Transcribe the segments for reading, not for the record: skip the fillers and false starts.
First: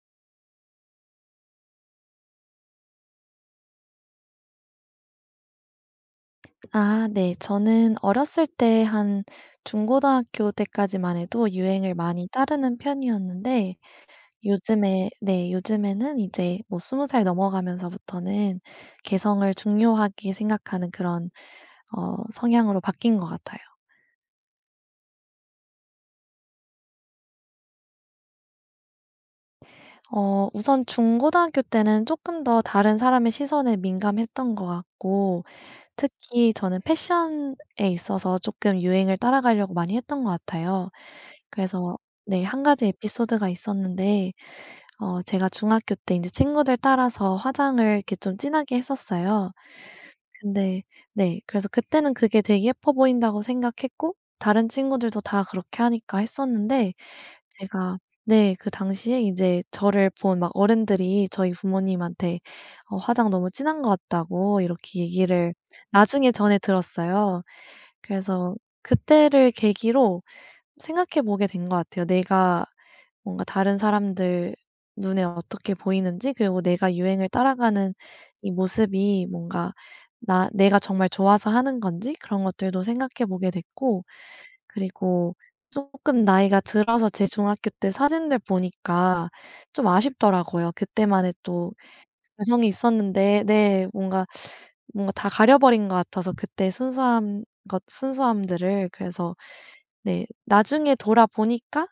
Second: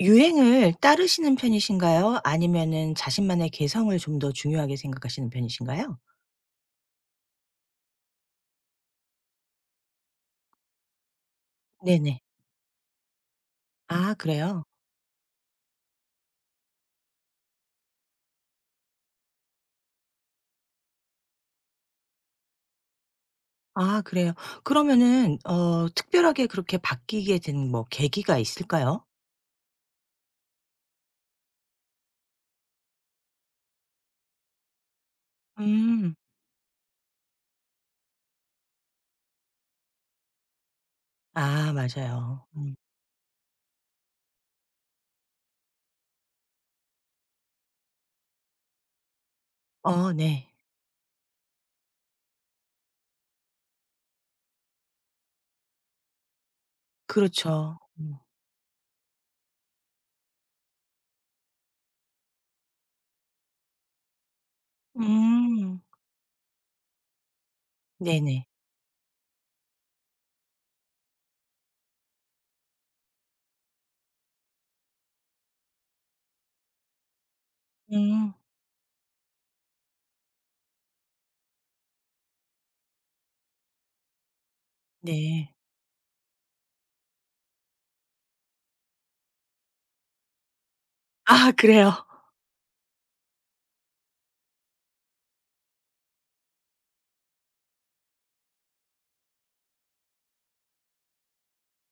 유행을 따르시는 편이신가요? 아니면은 자신만의 개성을 좀 더 중요하게 생각하시는 편이신가요? 아 네. 저는 어렸을 때 한 중고등학교 때까지만 해도 유행을 네네. 많이 따르는 편이었는데 아 그래요? 요즘에 네, 요즘에는 이제 뭐 20살 넘어가면서부터는 개성을 중요하게 생각하는 그런 성향으로 바뀐 것 같아요. 아 그래요. 그러면은 특별하게 그렇게 바뀌게 된 뭐 계기가 있을까요? 우선 중고등학교 때는 조금 더 다른 사람의 시선에 민감했던 것 같고 음. 특히 저는 패션에 있어서 조금 유행을 따라가려고 많이 했던 것 같아요. 아 그래서 네, 맞아요. 한 음. 가지 에피소드가 있었는데 제가 중학교 때 이제 친구들 따라서 화장을 이렇게 좀 진하게 했었어요. 어 네. 근데 네, 그래서 그때는 그게 되게 예뻐 보인다고 생각했고 다른 친구들도 다 그렇게 하니까 했었는데 그렇죠. 제가 음. 네, 그 당시에 이제 저를 본 막 어른들이 저희 부모님한테 "화장 너무 진한 것 같다."고 이렇게 얘기를 음. 나중에 전해 들었어요. 네네. 그래서 그때를 계기로 생각해 보게 된 것 같아요. 내가 뭔가 다른 사람들 눈에 어떻게 보이는지, 그리고 내가 유행을 따라가는 음. 이 모습이 뭔가 나 내가 정말 좋아서 하는 건지 그런 것들도 생각해 보게 됐고, 그리고 네. 조금 나이가 들어서 제 중학교 때 사진들 보니까 좀 아쉽더라고요. 그때만의 아 또 그래요? 개성이 있었는데 네, 뭔가 다 가려버린 것 같아서 그때 순수함들을, 그래서 네, 나중에 돌아보니까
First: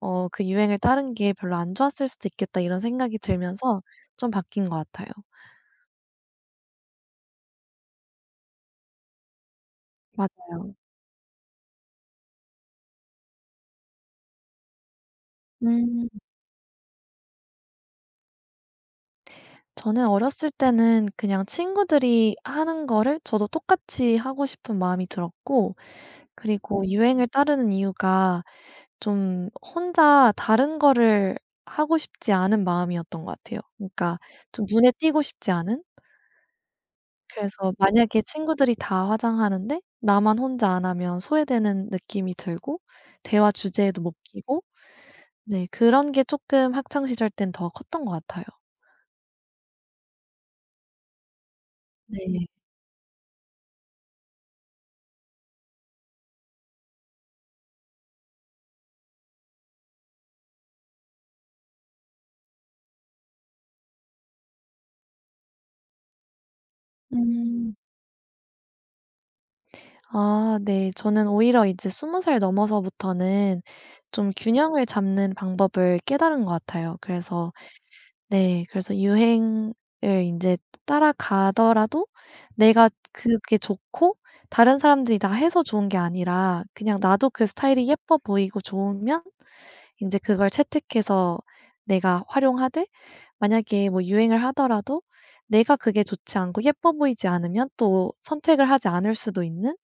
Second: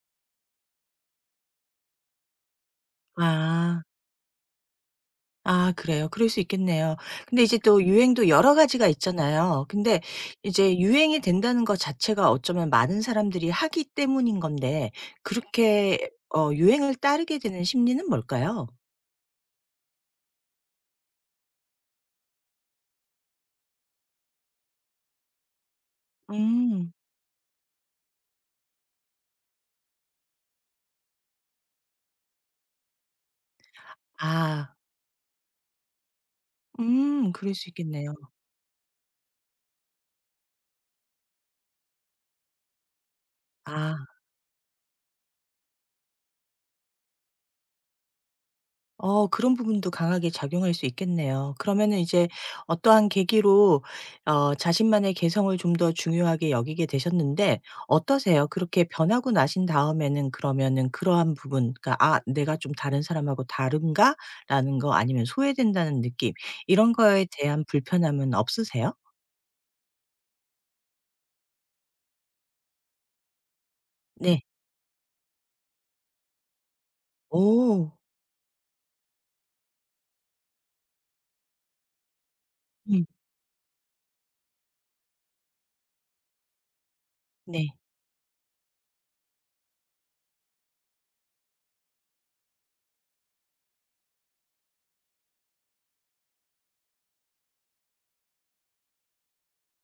'그 유행을 따른 게 별로 안 좋았을 수도 있겠다.' 이런 생각이 들면서 아. 좀 바뀐 것 같아요. 아 그래요. 그럴 수 있겠네요. 근데 이제 또 유행도 여러 가지가 있잖아요. 근데 맞아요. 이제 유행이 된다는 것 자체가 어쩌면 많은 사람들이 하기 때문인 건데 음. 그렇게 유행을 따르게 되는 심리는 뭘까요? 저는 어렸을 때는 그냥 친구들이 하는 거를 저도 똑같이 하고 싶은 마음이 들었고, 그리고 음. 유행을 따르는 이유가 좀 혼자 다른 거를 하고 싶지 않은 마음이었던 것 같아요. 그러니까 좀 아. 눈에 띄고 싶지 않은? 그럴 수 그래서 있겠네요. 만약에 친구들이 다 화장하는데 나만 혼자 안 하면 소외되는 느낌이 들고 대화 주제에도 아. 못 끼고, 네, 그런 게 쪼끔 학창 시절 땐 더 컸던 것 같아요. 어 그런 부분도 강하게 작용할 수 있겠네요. 그러면은 이제 네. 어떠한 계기로 자신만의 개성을 좀 더 중요하게 여기게 되셨는데 어떠세요? 그렇게 변하고 나신 다음에는 그러면은 그러한 부분 그러니까 '아 내가 좀 다른 사람하고 다른가?'라는 거 아니면 소외된다는 느낌 이런 거에 대한 음. 불편함은 없으세요? 아 네. 저는 오히려 이제 20살 넘어서부터는 좀 네. 균형을 잡는 방법을 깨달은 것 같아요. 그래서 오. 네, 그래서 유행을 인제 따라가더라도 내가 음. 그게 좋고, 다른 사람들이 다 해서 좋은 게 아니라 그냥 나도 그 네. 스타일이 예뻐 보이고 좋으면 인제 그걸 채택해서 내가 활용하되, 만약에 뭐 유행을 하더라도 내가 그게 좋지 않고 예뻐 보이지 않으면 또 선택을 하지 않을 수도 있는,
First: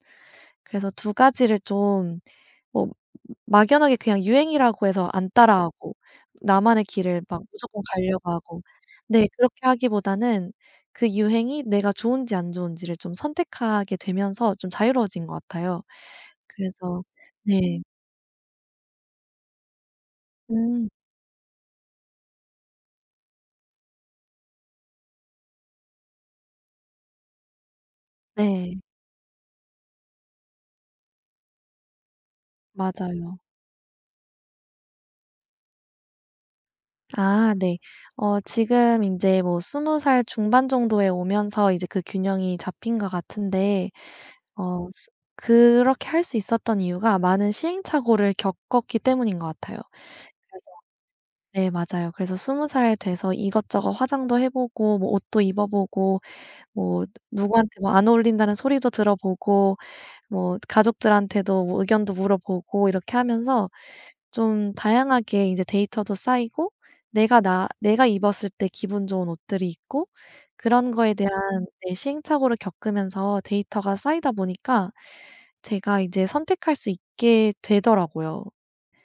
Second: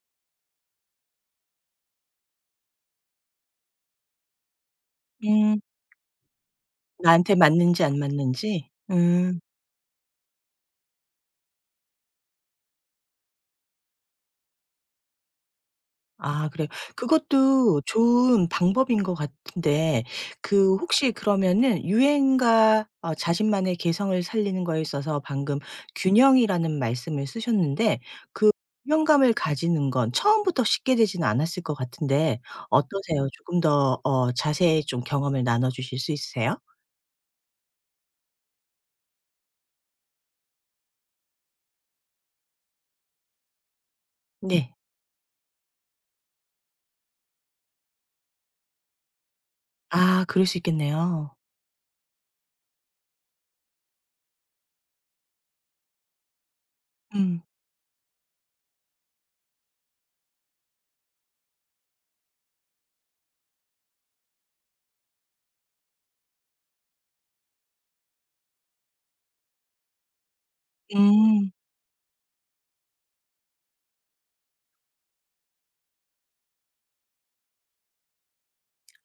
그래서 두 가지를 좀, 뭐 막연하게 그냥 유행이라고 해서 안 음. 따라하고 나만의 길을 나한테 막 무조건 맞는지 안 가려고 하고, 맞는지? 네, 음. 그렇게 하기보다는 그 유행이 내가 좋은지 안 좋은지를 좀 선택하게 되면서 좀 자유로워진 것 같아요. 아 그래요. 그래서 네. 그것도 좋은 방법인 것 같은데 그 음 혹시 그러면은 유행과 자신만의 개성을 살리는 거에 있어서 방금 균형이라는 말씀을 쓰셨는데 그 네. 균형감을 가지는 건 처음부터 쉽게 되지는 않았을 것 같은데 어떠세요? 맞아요. 조금 더 자세히 좀 경험을 나눠 주실 수 있으세요? 아 네. 지금 인제 뭐 스무 살 중반 정도에 오면서 이제 그 균형이 잡힌 것 같은데 네. 어 스 그렇게 할 수 있었던 이유가 많은 시행착오를 겪었기 때문인 것 같아요. 아 그럴 수 있겠네요. 네 맞아요. 그래서 20살 돼서 이것저것 화장도 해 보고 뭐 옷도 입어 보고 뭐 음. 누구한테 뭐 안 어울린다는 소리도 들어보고 뭐 가족들한테도 뭐 의견도 물어보고 이렇게 하면서 좀 다양하게 이제 데이터도 쌓이고 내가 입었을 때 기분 좋은 옷들이 있고 그런 거에 대한, 음. 네, 시행착오를 겪으면서 데이터가 쌓이다 보니까 제가 이제 선택할 수 있게 되더라고요,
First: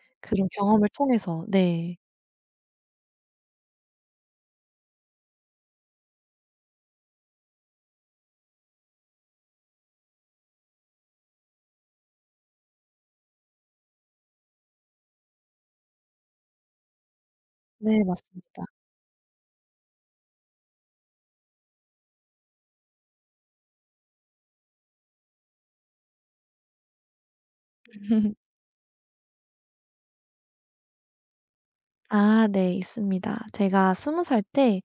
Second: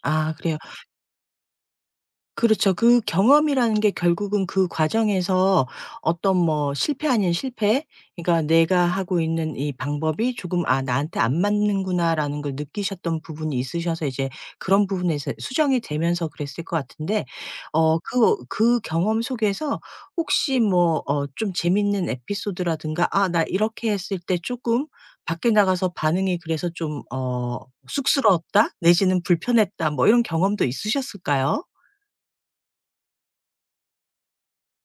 아 그런 그래요. 경험을 통해서. 네. 그렇죠. 그 경험이라는 게 결국은 그 과정에서 어떤 뭐 실패 아닌 실패 그러니까 내가 하고 있는 이 방법이 조금 '아 나한테 안 맞는구나.'라는 걸 느끼셨던 부분이 있으셔서 이제 그런 부분에서 수정이 되면서 그랬을 것 같은데 어 네 그 맞습니다. 그 경험 속에서 혹시 뭐 좀 재밌는 에피소드라든가 '아 나 이렇게 했을 때 조금 밖에 나가서 반응이 그래서 좀 어 쑥스러웠다.' 내지는 '불편했다.' 뭐 이런 경험도 있으셨을까요? 아 네, 있습니다. 제가 스무 살 때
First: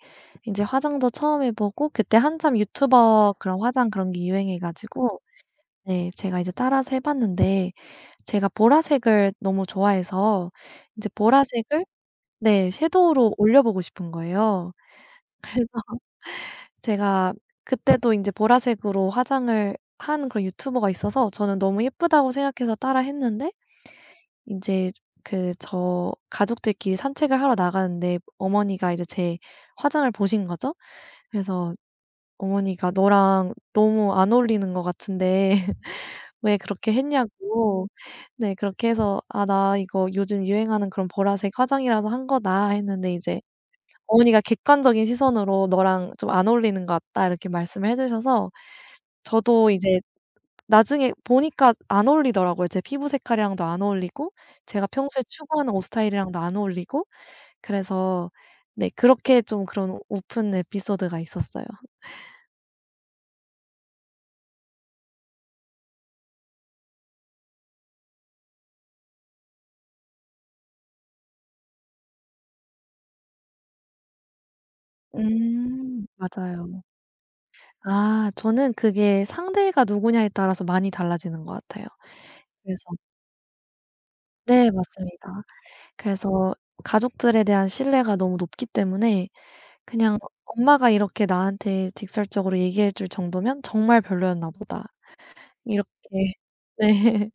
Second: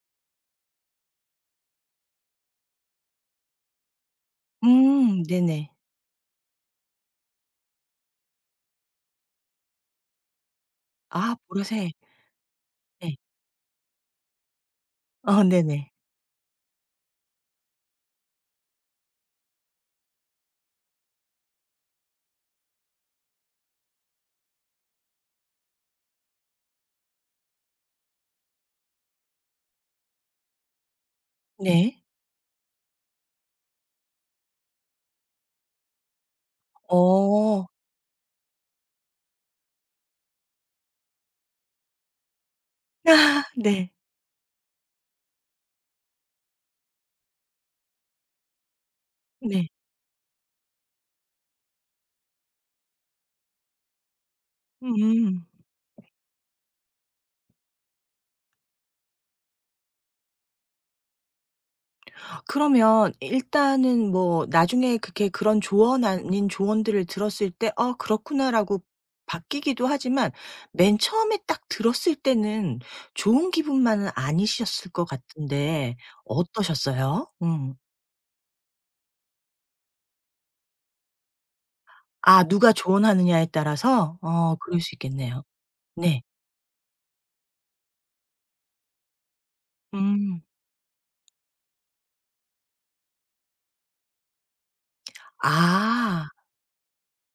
이제 화장도 처음 해 보고 그때 한참 유튜버, 그런 화장 그런 게 유행해 가지고 네네. 네, 제가 이제 따라서 해 봤는데 제가 보라색을 너무 좋아해서 이제 아 보라색을, 보라색. 네, 네. 섀도우로 올려 보고 싶은 거예요. 어 네네. 제가 그때도 이제 보라색으로 화장을 한 그런 유튜버가 있어서 저는 너무 예쁘다고 생각해서 따라 했는데 인제 가족들끼리 산책을 하러 나가는데 어머니가 이제 제 화장을 보신 거죠. 그래서 네. 어머니가 "너랑 너무 안 어울리는 것 같은데 왜 그렇게 어. 했냐."고, 네, 그렇게 해서 "아 나 이거 요즘 유행하는 그런 보라색 화장이라서 한 거다." 했는데 이제 네. 어머니가 객관적인 시선으로 "너랑 좀 안 어울리는 것 같다." 이렇게 말씀을 해 주셔서 네. 저도 이제 나중에 보니까 안 어울리더라고요. 제 피부 색깔이랑도 안 어울리고 제가 평소에 음. 추구하는 옷 스타일이랑도 안 어울리고, 그래서 네, 그렇게 좀 그런 오픈 에피소드가 있었어요. 아, 그러면 일단은 뭐 나중에 그렇게 그런 조언 아닌 조언들을 들었을 때 '아 그렇구나.'라고 바뀌기도 하지만 맨 처음에 딱 들었을 때는 좋은 기분만은 아니셨을 것 같은데 맞아요. 어떠셨어요? 음. 아, 저는 그게 상대가 누구냐에 따라서 많이 달라지는 것 같아요. 아 누가 그래서 조언하느냐에 따라서? 어 네 그럴 수 맞습니다. 있겠네요. 네. 그래서 가족들에 대한 신뢰가 너무 높기 때문에 그냥 음. '엄마가 이렇게 나한테 직설적으로 얘기해 줄 정도면 정말 별로였나 보다.' 이렇게, 아. 네.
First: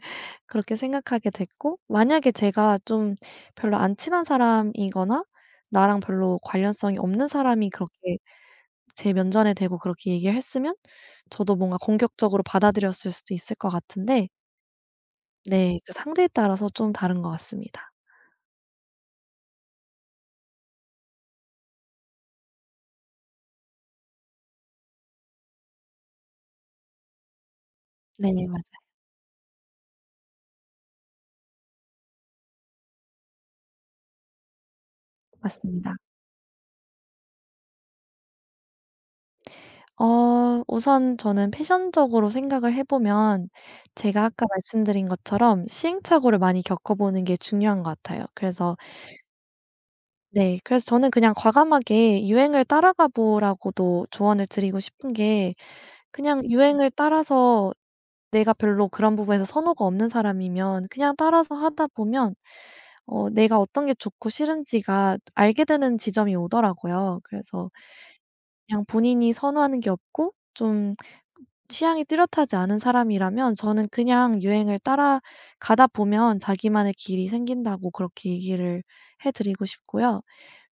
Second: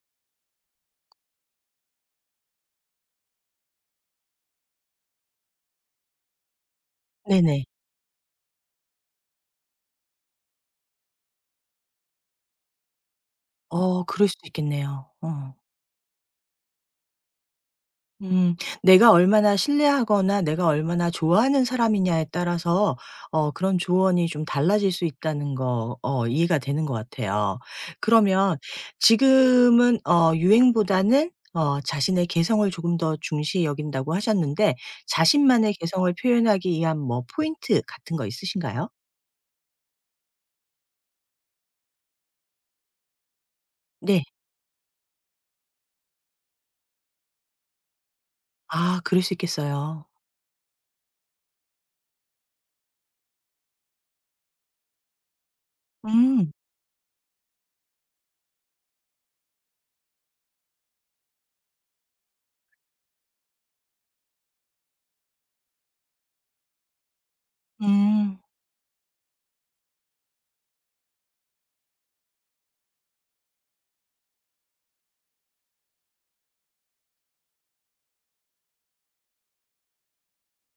그렇게 생각하게 됐고, 만약에 제가 좀 별로 안 친한 사람이거나 나랑 별로 관련성이 없는 네네. 사람이 그렇게 제 면전에 대고 그렇게 얘기를 했으면 저도 뭔가 공격적으로 받아들였을 수도 있을 것 어 같은데, 그럴 수도 있겠네요. 어. 네, 그 상대에 따라서 좀 다른 것 같습니다. 음. 내가 얼마나 신뢰하거나 내가 얼마나 좋아하는 사람이냐에 따라서 그런 조언이 좀 달라질 수 있다는 거 이해가 되는 것 같아요. 네 맞아요. 그러면 지금은 유행보다는 자신의 개성을 조금 더 중시 여긴다고 하셨는데 자신만의 맞습니다. 개성을 표현하기 위한 뭐 포인트 같은 거 있으신가요? 우선 저는 패션적으로 생각을 해 보면 네. 제가 아까 말씀드린 것처럼 시행착오를 많이 겪어 보는 게 중요한 것 같아요. 그래서 아 그럴 수 있겠어요. 네. 그래서 저는 그냥 과감하게 유행을 따라가 보라고도 조언을 드리고 싶은 게, 그냥 음. 유행을 따라서 내가 별로 그런 부분에서 선호가 없는 사람이면 그냥 따라서 하다 보면 내가 어떤 게 좋고 싫은지가 알게 되는 지점이 오더라고요. 그래서 음. 그냥 본인이 선호하는 게 없고 좀 취향이 뚜렷하지 않은 사람이라면 저는 그냥 유행을 따라가다 보면 자기만의 길이 생긴다고 그렇게 얘기를 해 드리고 싶고요.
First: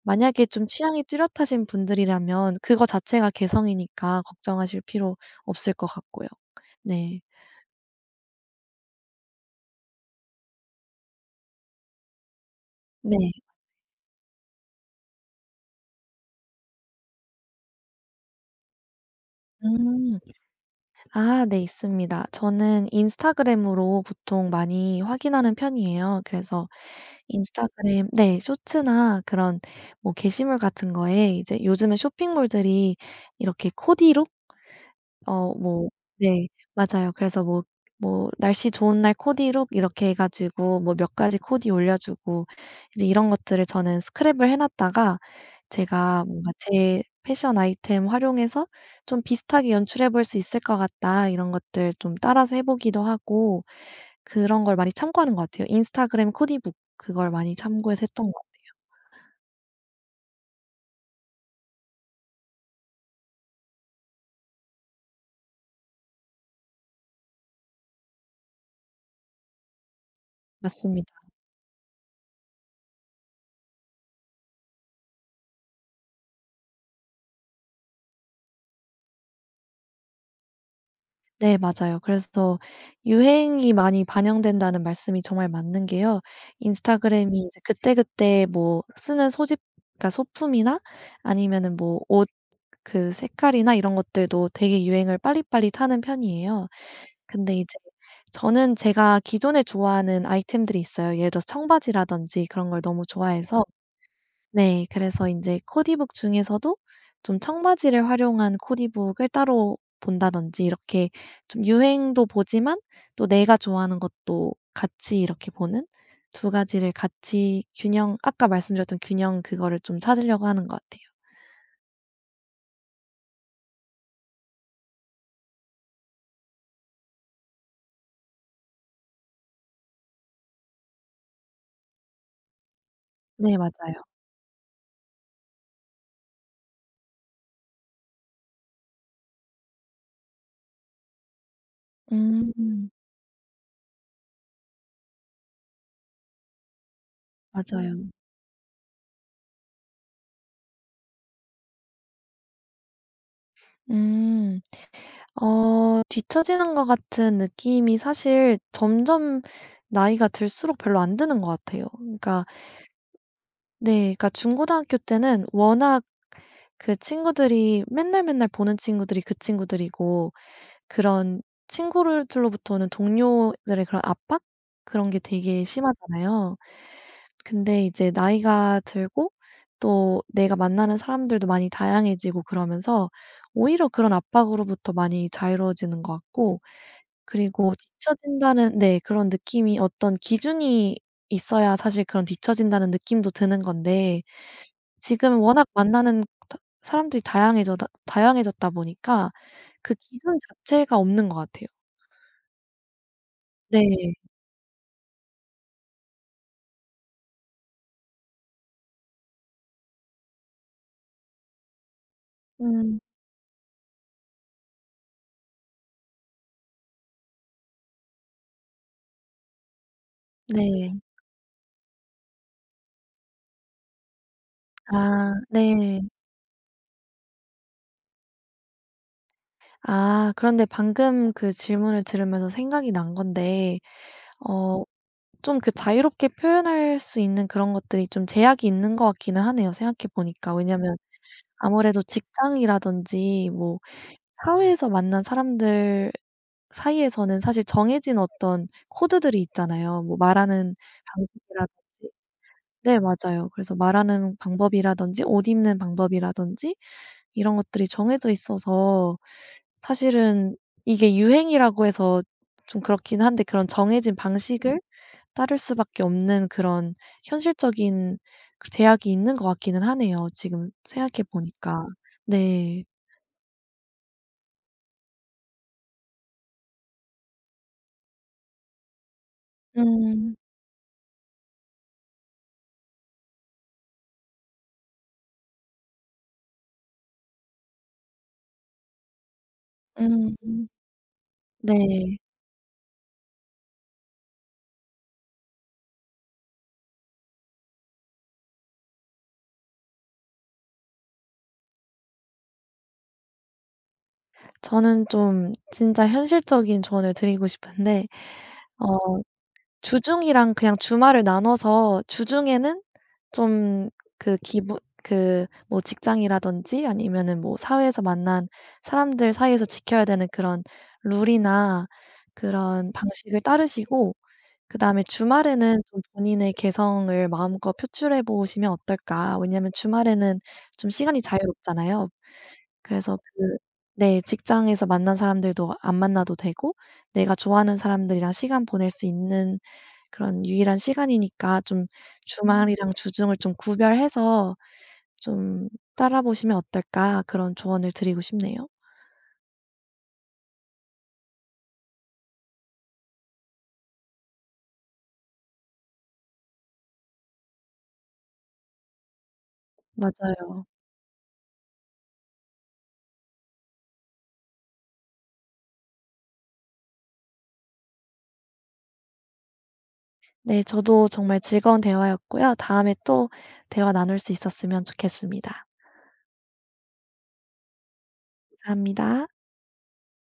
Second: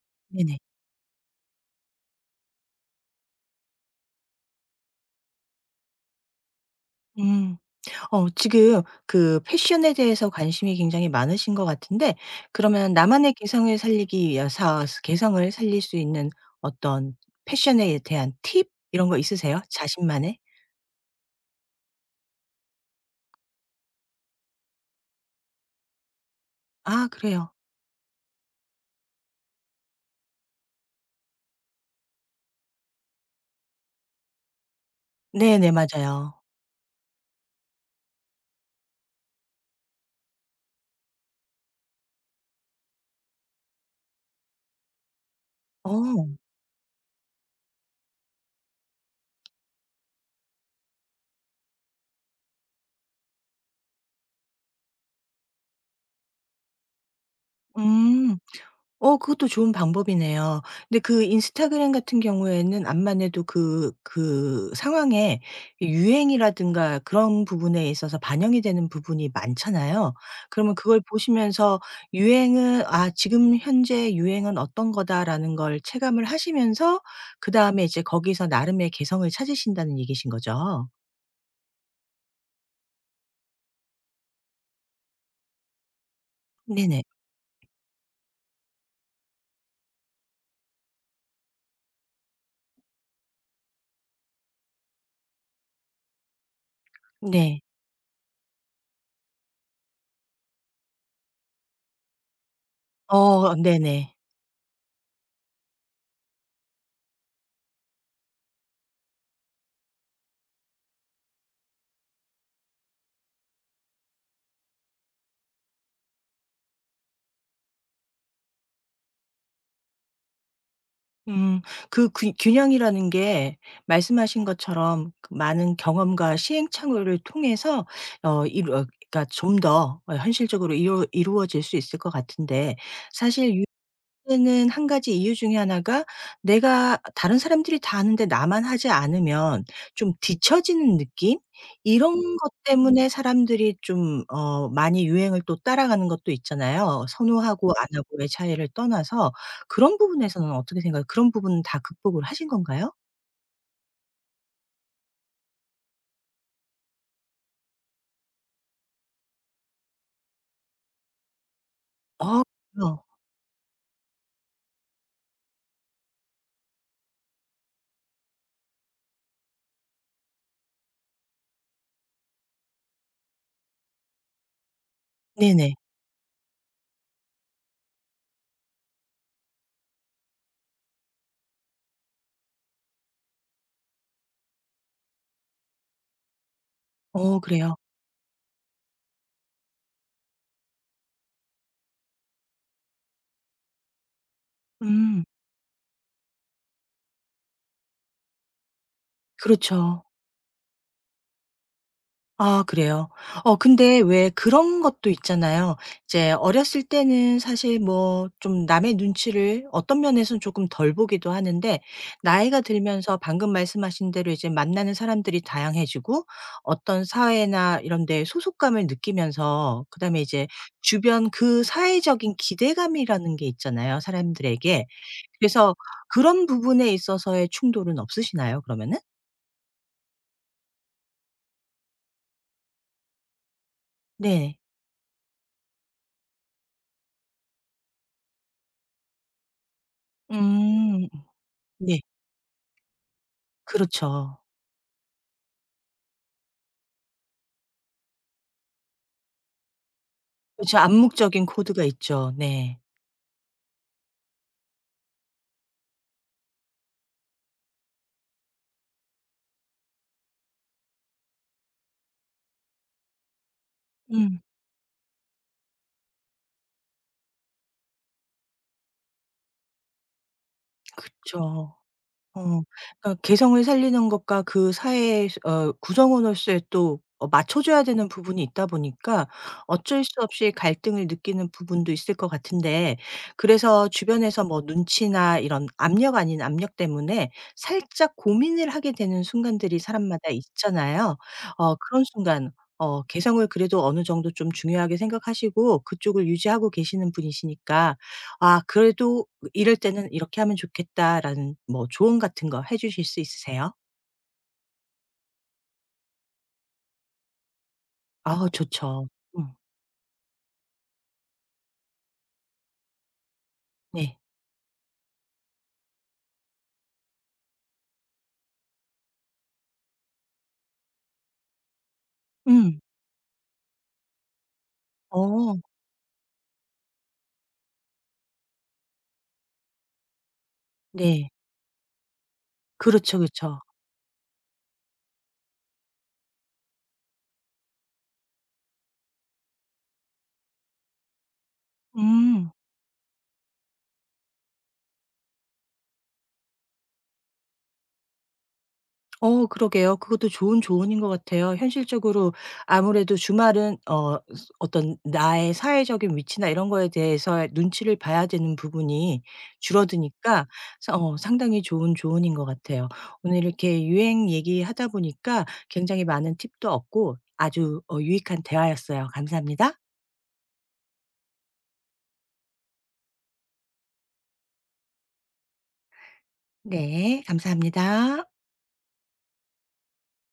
만약에 네네. 좀 취향이 뚜렷하신 분들이라면 그거 자체가 개성이니까 걱정하실 필요 없을 것 같고요. 네. 음. 어 지금 그 패션에 대해서 관심이 굉장히 많으신 것 같은데 그러면 네. 나만의 개성을 살리기 위해서 개성을 살릴 수 있는 어떤 패션에 대한 팁 이런 거 있으세요? 음. 자신만의? 아 네 있습니다. 저는 인스타그램으로 보통 많이 확인하는 편이에요. 그래서 아 그래요. 인스타그램, 네, 쇼츠나 그런 뭐 게시물 같은 거에 이제 요즘에 쇼핑몰들이 이렇게 코디로 네네. 뭐, 맞아요. 네. 맞아요. 그래서 뭐 날씨 좋은 날 코디룩 이렇게 해 가지고 뭐 몇 가지 코디 올려주고, 이제 이런 것들을 저는 스크랩을 해 놨다가 제가 어. 뭔가 제 패션 아이템 활용해서 좀 비슷하게 연출해 볼 수 있을 것 같다 이런 것들 좀 따라서 해 보기도 하고, 그런 걸 많이 참고하는 것 같아요. 인스타그램 코디북, 그걸 많이 참고해서 했던 음. 것 어 그것도 좋은 방법이네요. 근데 그 인스타그램 같은 경우에는 암만 해도 그 상황에 유행이라든가 그런 부분에 있어서 반영이 되는 부분이 많잖아요. 그러면 그걸 같습니다. 보시면서 유행은 '아 지금 현재 유행은 어떤 거다.'라는 걸 체감을 하시면서 그다음에 이제 거기서 나름의 개성을 찾으신다는 얘기신 거죠? 네 맞아요. 그래서 유행이 많이 반영된다는 말씀이 정말 맞는 게요. 네네. 인스타그램이 이제 그때그때 뭐 쓰는 소집 그러니까 소품이나 아니면은 뭐 옷 그 색깔이나 이런 것들도 되게 유행을 빨리빨리 타는 편이에요. 근데 네. 이제 저는 제가 기존에 좋아하는 아이템들이 있어요. 예를 들어서 청바지라든지, 그런 걸 너무 어 좋아해서 네네. 네. 그래서 이제 코디북 중에서도 좀 청바지를 활용한 코디북을 따로 본다든지 이렇게 좀 유행도 보지만 또 내가 좋아하는 것도 같이 이렇게 보는, 두 가지를 같이 균형, 아까 말씀드렸던 균형 그거를 좀 찾으려고 하는 것 같아요. 음. 그 균 균형이라는 게 말씀하신 것처럼 그 많은 경험과 시행착오를 통해서 어 이루 어 그러니까 좀 더 현실적으로 이루어질 수 있을 것 같은데 네 사실 맞아요. 때는 한 가지 이유 중에 하나가 내가 다른 사람들이 다 하는데 나만 하지 않으면 좀 뒤처지는 느낌? 이런 것 음. 때문에 사람들이 좀 많이 유행을 또 따라가는 것도 있잖아요. 선호하고 안 맞아요. 하고의 차이를 떠나서 그런 부분에서는 어떻게 생각요 그런 부분은 다 극복을 하신 건가요? 음. 뒤처지는 것 같은 느낌이 사실 점점 나이가 들수록 별로 안 드는 것 같아요. 아 그러니까 그래요? 네, 그러니까 중고등학교 때는 워낙 그 친구들이 맨날 맨날 보는 친구들이 그 친구들이고, 그런 친구들로부터는 동료들의 그런 압박? 그런 게 되게 네네. 심하잖아요. 근데 이제 나이가 들고 또 내가 만나는 사람들도 많이 다양해지고 그러면서 오히려 그런 압박으로부터 많이 자유로워지는 것 같고, 어 그리고 그래요. 뒤처진다는, 네, 그런 느낌이 어떤 기준이 있어야 사실 그런 뒤처진다는 느낌도 드는 건데 음. 지금 워낙 만나는 다 사람들이 다양해져다 다양해졌다 보니까 그 그렇죠. 기준 자체가 없는 것 같아요. 아 그래요? 어 근데 네. 왜 그런 것도 있잖아요. 이제 어렸을 때는 사실 뭐 좀 남의 눈치를 어떤 면에서는 조금 덜 보기도 하는데 나이가 음 들면서 방금 말씀하신 대로 이제 만나는 사람들이 다양해지고 어떤 사회나 이런 데 소속감을 느끼면서 그다음에 이제 네. 주변 그 사회적인 기대감이라는 게 있잖아요, 사람들에게. 아 그래서 네. 그런 부분에 있어서의 충돌은 없으시나요, 그러면은? 아, 그런데 방금 그 질문을 들으면서 생각이 난 건데 네. 어 좀 그 자유롭게 표현할 수 있는 그런 것들이 좀 제약이 있는 것 같기는 하네요, 생각해 보니까. 왜냐면 음. 네. 아무래도 직장이라든지 뭐 그렇죠. 사회에서 만난 사람들의 사이에서는 사실 정해진 어떤 코드들이 있잖아요. 뭐 말하는 그죠. 암묵적인 코드가 방식이라든지, 있죠. 네. 네 맞아요. 그래서 말하는 방법이라든지 옷 입는 방법이라든지 이런 것들이 정해져 있어서 사실은 이게 유행이라고 해서 좀 그렇긴 한데 그런 정해진 음. 방식을 따를 수밖에 없는 그런 현실적인 그 제약이 있는 것 같기는 하네요, 지금 생각해 그쵸. 보니까. 어. 네. 그러니까 개성을 살리는 것과 그 사회의 구성원으로서의 또 맞춰 줘야 되는 부분이 있다 보니까 어쩔 수 음. 없이 갈등을 느끼는 부분도 있을 것 같은데 그래서 주변에서 뭐 눈치나 이런 압력 아닌 압력 때문에 살짝 고민을 하게 되는 순간들이 사람마다 음. 있잖아요. 어 그런 네. 순간 어 개성을 그래도 어느 정도 좀 중요하게 생각하시고 그쪽을 유지하고 계시는 분이시니까 아 그래도 "이럴 때는 이렇게 하면 좋겠다."라는 뭐 조언 같은 거 해 주실 수 있으세요? 저는 좀 진짜 현실적인 조언을 드리고 싶은데 아 어 좋죠. 음. 주중이랑 그냥 주말을 나눠서 주중에는 좀 네. 그 기분, 그 뭐 직장이라든지 아니면은 뭐 사회에서 만난 사람들 사이에서 지켜야 되는 그런 룰이나 음. 그런 방식을 따르시고, 그다음에 어. 주말에는 좀 본인의 개성을 마음껏 표출해 보시면 어떨까? 왜냐하면 주말에는 좀 시간이 네. 자유롭잖아요. 그래서 그렇죠, 그렇죠. 네, 직장에서 만난 사람들도 안 만나도 되고 내가 좋아하는 사람들이랑 시간 보낼 수 있는 그런 유일한 시간이니까 좀 음. 주말이랑 주중을 좀 구별해서 좀 따라 보시면 어떨까, 그런 조언을 드리고 싶네요. 어 그러게요. 그것도 좋은 조언인 것 같아요. 현실적으로 아무래도 주말은 어떤 나의 사회적인 위치나 이런 거에 대해서 눈치를 봐야 되는 부분이 줄어드니까 맞아요. 사 어 상당히 좋은 조언인 것 같아요. 오늘 이렇게 유행 얘기하다 보니까 굉장히 많은 팁도 얻고 아주 유익한 대화였어요. 감사합니다. 네 저도 정말 즐거운 대화였고요. 다음에 또 대화 나눌 수 있었으면 좋겠습니다. 네 감사합니다. 감사합니다.